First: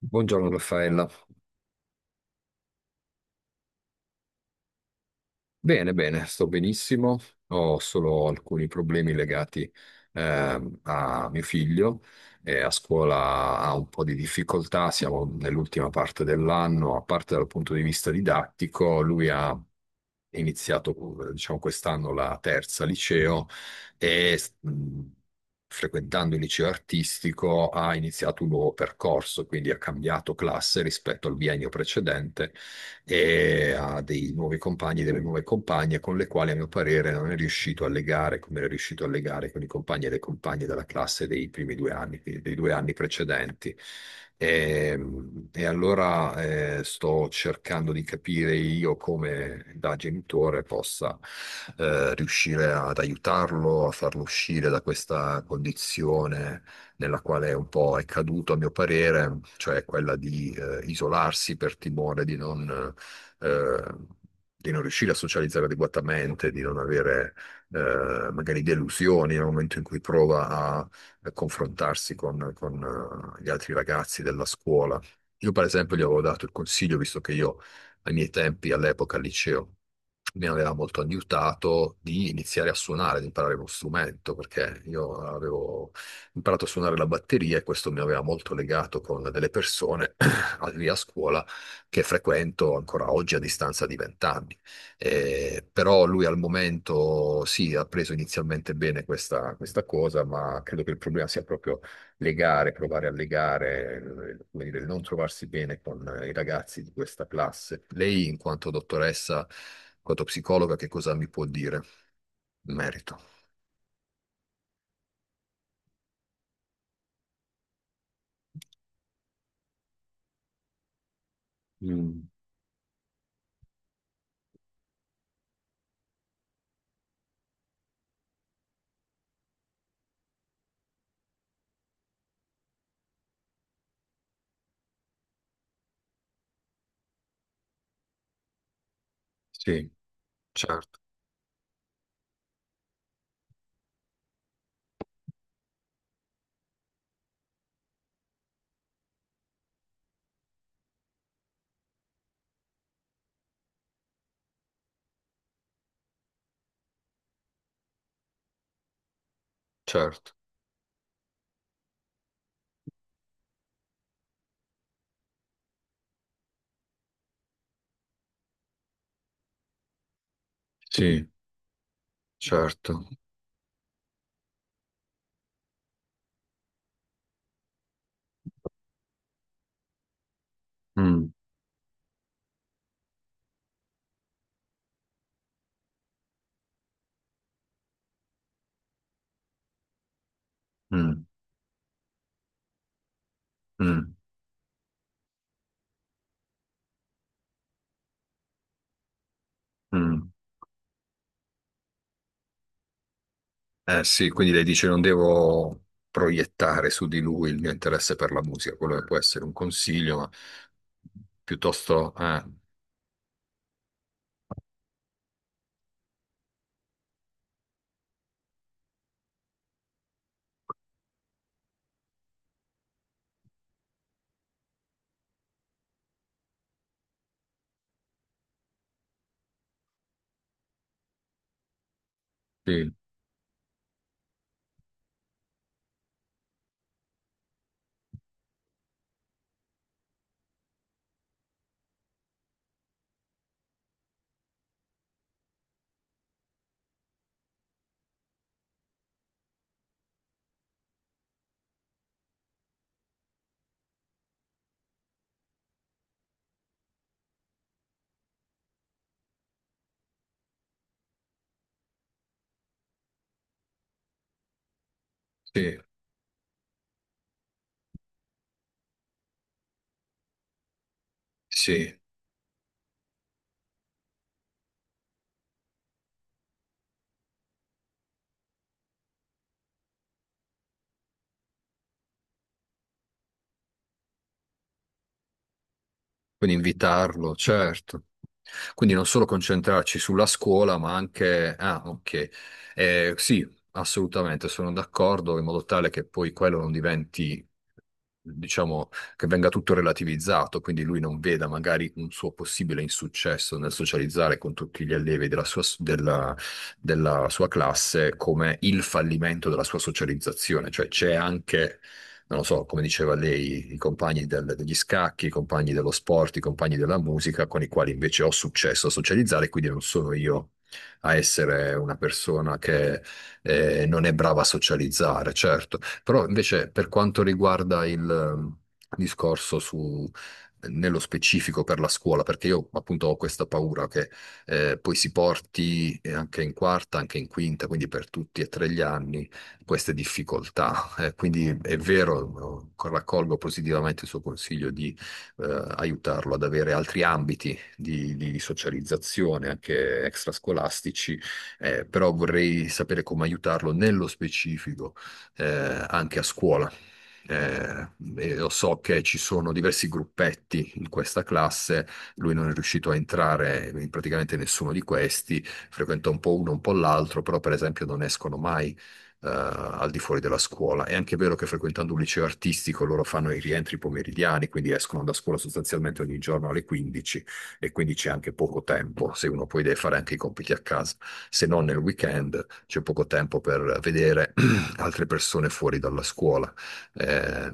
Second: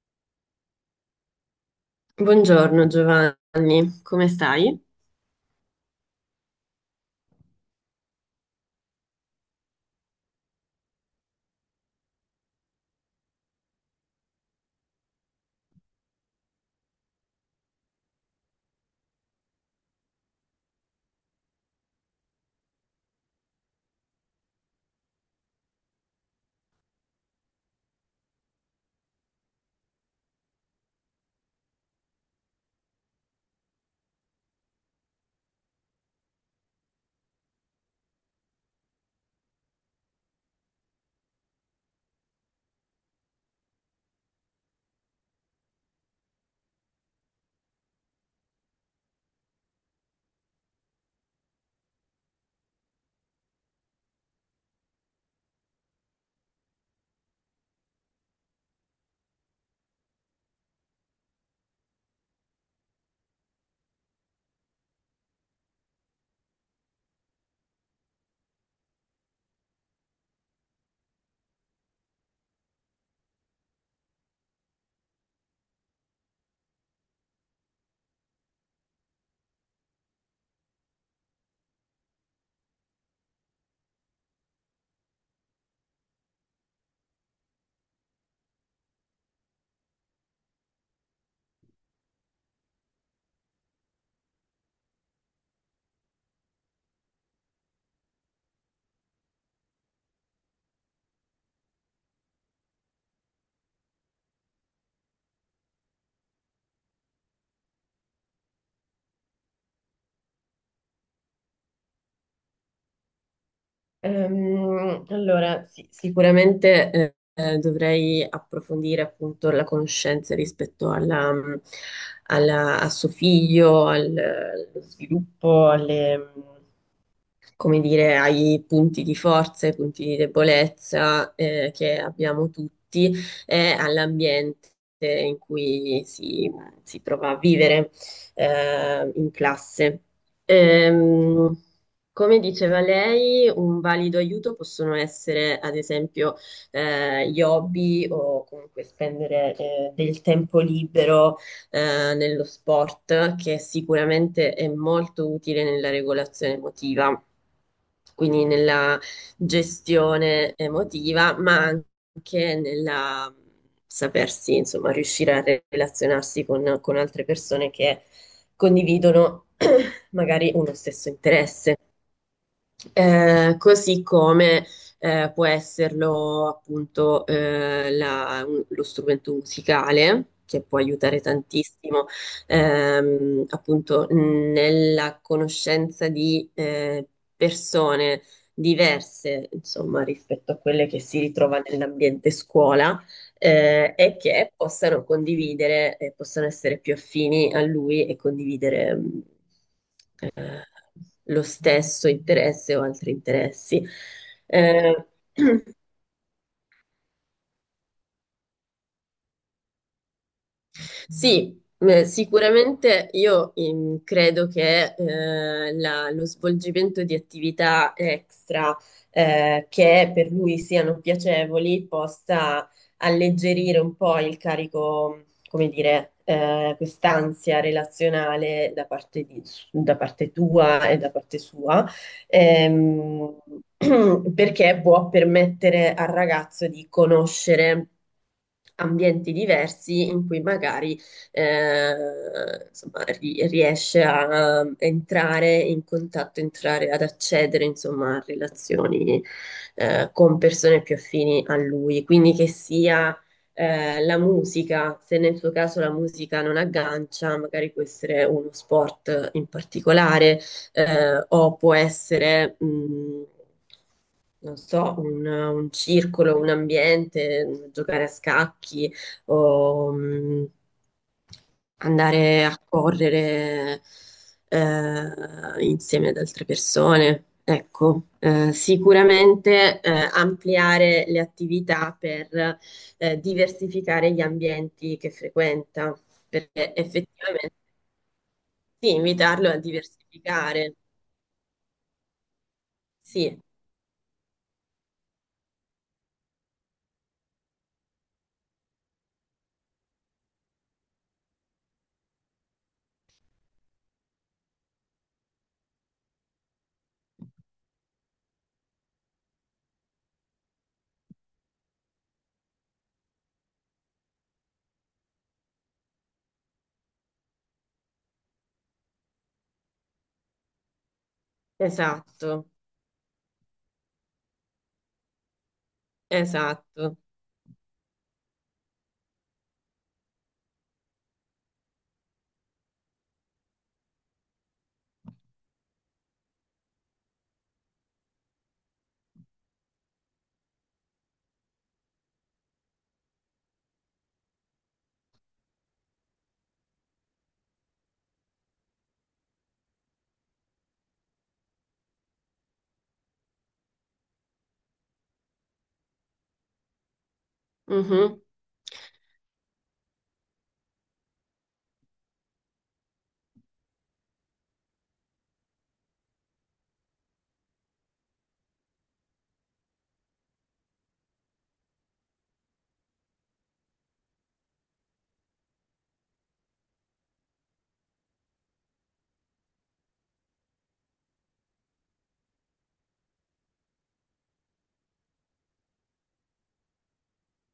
Buongiorno Raffaella. Buongiorno Giovanni, come stai? Bene, bene, sto benissimo. Ho solo alcuni problemi legati a mio figlio. A scuola ha un po' di difficoltà, siamo nell'ultima parte dell'anno, a parte dal punto di vista didattico, lui ha iniziato, diciamo, quest'anno la terza liceo e frequentando il liceo artistico ha iniziato un nuovo percorso, quindi ha cambiato classe rispetto al biennio precedente e ha dei nuovi compagni, delle nuove compagne con le quali a mio parere non è riuscito a legare come era riuscito a legare con i compagni e le compagne della classe dei primi due anni, quindi dei due anni precedenti. E, e allora sto cercando di capire io come da genitore possa riuscire ad aiutarlo, a farlo uscire da questa condizione nella quale un po' è caduto, a mio parere, cioè quella di isolarsi per timore eh, di non riuscire a socializzare adeguatamente, di non avere magari delusioni nel momento in cui prova a confrontarsi con gli altri ragazzi della scuola. Io, per esempio, gli avevo dato il consiglio, visto che io ai miei tempi, all'epoca, al liceo, mi aveva molto aiutato di iniziare a suonare, di imparare uno strumento, perché io avevo imparato a suonare la batteria e questo mi aveva molto legato con delle persone lì a scuola che frequento ancora oggi a distanza di vent'anni. Però lui al momento sì, ha preso inizialmente bene questa cosa, ma credo che il problema sia proprio legare, provare a legare, come dire, il non trovarsi bene con i ragazzi di questa classe. Lei, in quanto dottoressa, in quanto psicologa, che cosa mi può dire in merito? Allora, sì, sicuramente, dovrei approfondire appunto la conoscenza rispetto alla, Mm, a suo figlio, allo sviluppo, alle, come dire, ai punti di forza, ai punti di debolezza, che abbiamo tutti e all'ambiente in cui si trova a vivere, in sì, classe. certo, Ehm, Come diceva lei, un valido aiuto possono essere, ad esempio, gli hobby o comunque spendere del tempo libero, nello sport, che sicuramente è molto utile nella regolazione emotiva, quindi nella certo, gestione emotiva, ma anche nella sapersi, insomma, riuscire a relazionarsi con altre persone che condividono magari uno stesso sì, interesse. certo. Così come può esserlo appunto lo strumento musicale, che può aiutare Mm, tantissimo, appunto nella conoscenza di persone diverse, insomma, rispetto a quelle che si mm, ritrova nell'ambiente scuola, mm, e che possano condividere, e possano essere più affini a lui e condividere mm. eh, lo stesso interesse o altri interessi. Eh sì, quindi lei dice non Eh, devo proiettare su di lui il mio interesse per la musica, quello che può essere un consiglio, ma Sì, piuttosto... sicuramente io, credo che lo svolgimento di attività extra, che per lui siano piacevoli possa alleggerire un po' il carico, come dire, quest'ansia relazionale da parte tua e da parte sua sì, ehm, perché può permettere al ragazzo di conoscere ambienti diversi in cui magari, insomma, riesce a entrare in contatto, entrare ad accedere, insomma, a relazioni, con persone più affini a lui, quindi che sia la musica, se nel suo caso la musica non aggancia, magari può essere uno sport in particolare, o può essere, non so, un sì, circolo, un ambiente, giocare a scacchi o, sì. andare a correre, insieme ad altre persone. Ecco, sicuramente ampliare le attività per diversificare gli ambienti che frequenta, Quindi perché invitarlo, effettivamente certo. sì, Quindi non solo invitarlo a concentrarci sulla diversificare, scuola, ma anche... Ah, ok. Sì. Sì, assolutamente, sono d'accordo, in modo tale che poi quello non diventi, diciamo, che venga tutto relativizzato, quindi lui non veda magari un suo possibile insuccesso nel socializzare con tutti gli allievi della sua, della sua classe come il fallimento della sua socializzazione, cioè c'è anche non lo so, come diceva lei, i compagni del- degli scacchi, i compagni dello sport, i compagni della musica, con i quali invece ho successo a socializzare, quindi non sono io a essere una Esatto, persona che non è brava a socializzare, certo. Però invece per esatto. quanto riguarda il discorso su... Nello specifico per la scuola, perché io appunto ho questa paura che poi si porti anche in quarta, anche in quinta, quindi per tutti e tre gli anni queste difficoltà quindi è vero, raccolgo positivamente il suo consiglio di aiutarlo ad avere altri ambiti di socializzazione, anche extrascolastici, però vorrei sapere come aiutarlo nello specifico eh, anche a scuola. Eh, Mhm, e lo so che ci sono diversi gruppetti in questa classe, lui non è riuscito a entrare in praticamente nessuno di questi, frequenta un po' uno, un po' l'altro, però per esempio non escono mai. Al di fuori della scuola. È anche vero che frequentando un liceo artistico loro fanno i rientri pomeridiani, quindi escono da scuola sostanzialmente ogni giorno alle 15 e quindi c'è anche poco tempo, se uno poi deve fare anche i compiti a casa, se non nel weekend c'è poco tempo per vedere altre persone fuori dalla scuola eh,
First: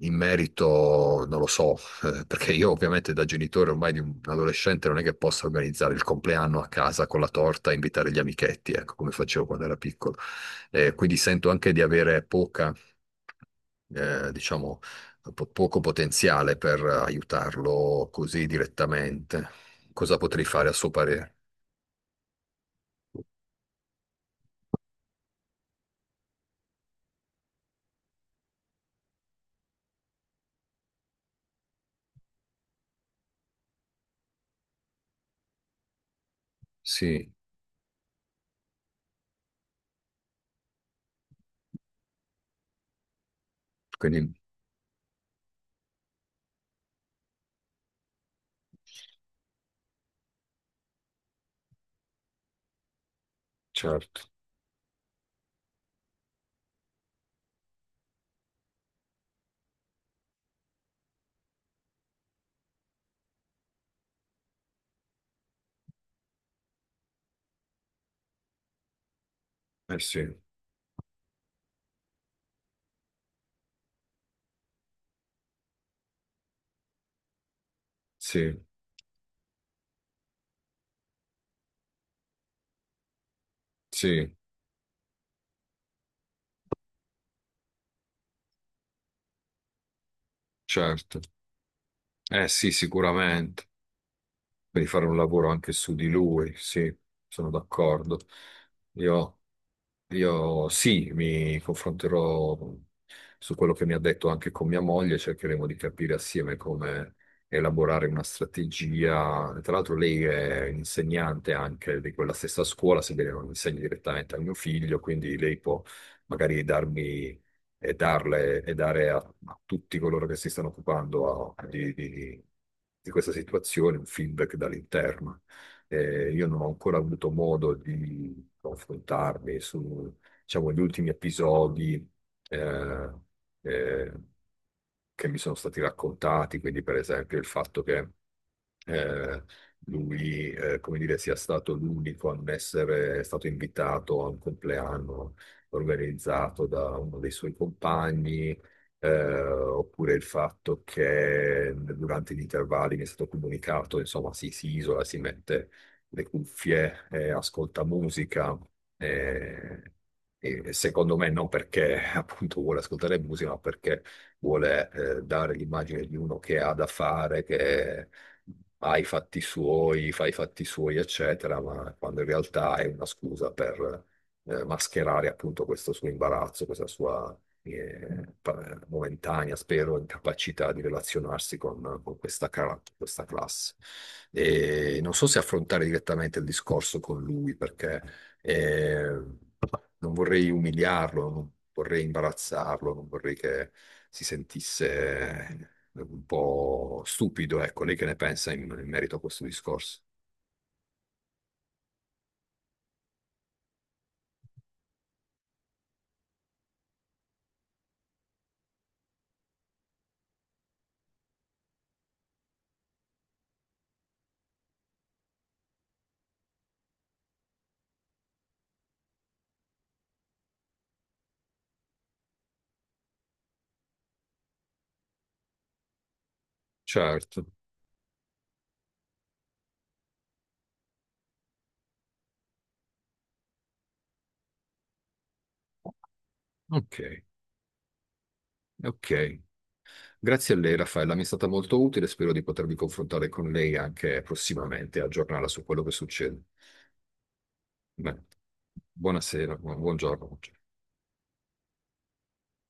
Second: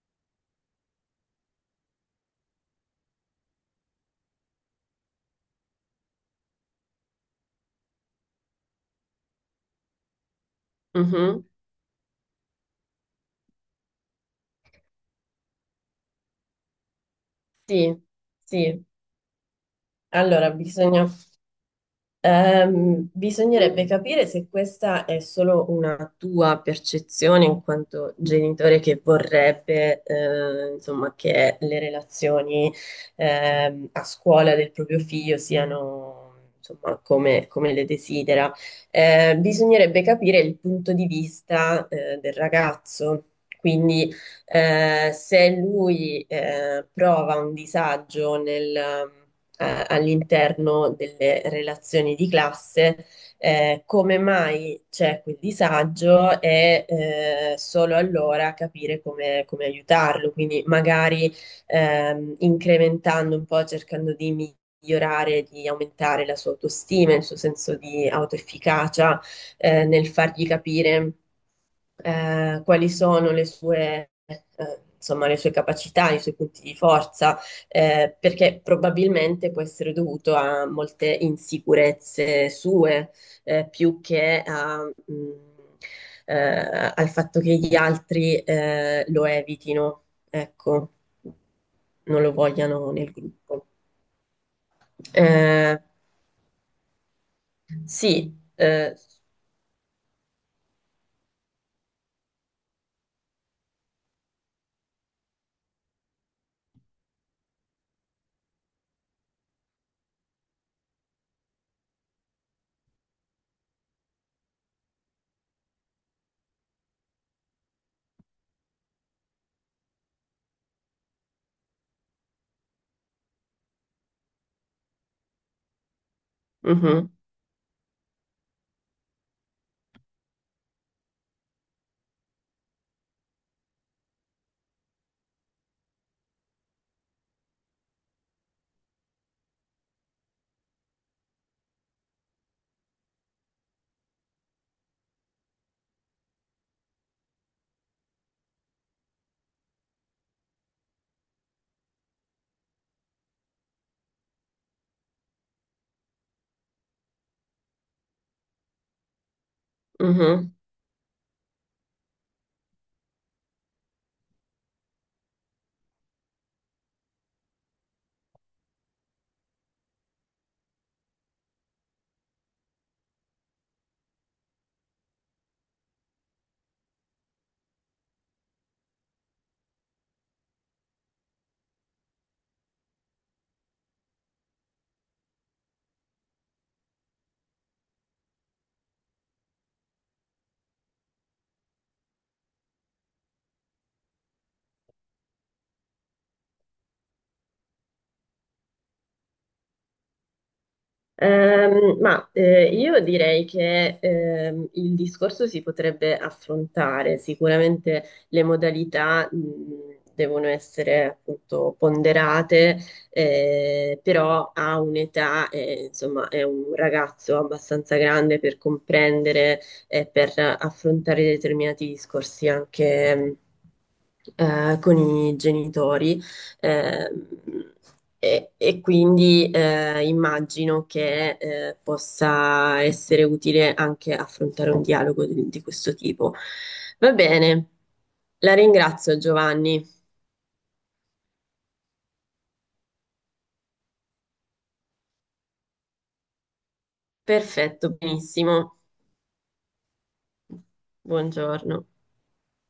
in merito, non lo so, perché io ovviamente da genitore ormai di un adolescente non è che possa organizzare il compleanno a casa con la torta e invitare gli amichetti, ecco, come facevo quando era piccolo. Quindi mhm. sento anche di avere poca, diciamo, po- poco potenziale per Sì, aiutarlo così sì. direttamente. Cosa potrei Allora, fare a suo parere? Bisognerebbe capire se questa è solo una tua percezione in quanto genitore che vorrebbe, insomma, che le relazioni, a scuola del proprio figlio siano, insomma, Sì, come, come le desidera. Bisognerebbe capire il punto di vista, del ragazzo. Quindi, quindi se lui prova un disagio all'interno delle relazioni di classe, come certo, mai c'è quel disagio e, solo allora capire come, come aiutarlo, quindi magari, incrementando un po', cercando di migliorare, di aumentare la sua autostima, il suo senso di autoefficacia, eh nel sì, fargli capire quali sono le sue, insomma, le sue capacità, i suoi punti di forza, sì, perché probabilmente può essere dovuto a molte insicurezze sue, più sì, che a, mh, al fatto che gli altri lo evitino, ecco, certo. non lo Eh sì, vogliano nel sicuramente, gruppo. per fare un lavoro anche Eh su di lui, sì, sono d'accordo. sì, Io, io sì, mi confronterò su quello che mi ha detto anche con mia moglie, cercheremo di capire assieme come elaborare una strategia. Tra l'altro lei è insegnante anche di quella stessa scuola, sebbene non insegni direttamente al mio figlio, quindi lei può magari darmi e darle e dare a tutti coloro che si stanno occupando a- di questa situazione un feedback dall'interno. Io non ho ancora mhm, avuto modo di confrontarmi su, diciamo, gli ultimi episodi eh, eh, che mi sono stati raccontati, quindi per esempio il fatto che eh, lui, come dire, sia stato l'unico a non essere stato invitato a un compleanno organizzato da uno dei suoi compagni, oppure il fatto che durante gli intervalli mi è stato comunicato, insomma, si isola, si mette le cuffie, ascolta musica. eh, mhm. e secondo me non perché appunto vuole ascoltare musica, ma perché vuole dare l'immagine di uno che ha da fare, che ha i fatti suoi, fa i fatti suoi, eccetera, ma quando in realtà è una scusa per mascherare appunto questo suo imbarazzo, questa sua pa- momentanea, spero, incapacità di relazionarsi con questa, cara- questa classe. E non so se affrontare direttamente il discorso con lui, perché... eh, non vorrei umiliarlo, non vorrei imbarazzarlo, non vorrei che si sentisse un po' stupido. Ecco, lei che ne pensa in merito a questo discorso? Ma, io direi che, il discorso si potrebbe affrontare, sicuramente le modalità devono essere appunto ponderate, però ha un'età, insomma è un ragazzo abbastanza grande per comprendere e per affrontare determinati discorsi anche, con i genitori. Ehm, Certo, e, quindi immagino che possa essere utile anche affrontare un dialogo di questo tipo. ok, Va bene, la ringrazio ok. Giovanni. Grazie a lei, Raffaella, mi è stata molto utile, spero di potermi confrontare con lei anche prossimamente, e aggiornarla su quello che succede. Perfetto, Bene. benissimo. Buonasera, buongiorno. Buongiorno.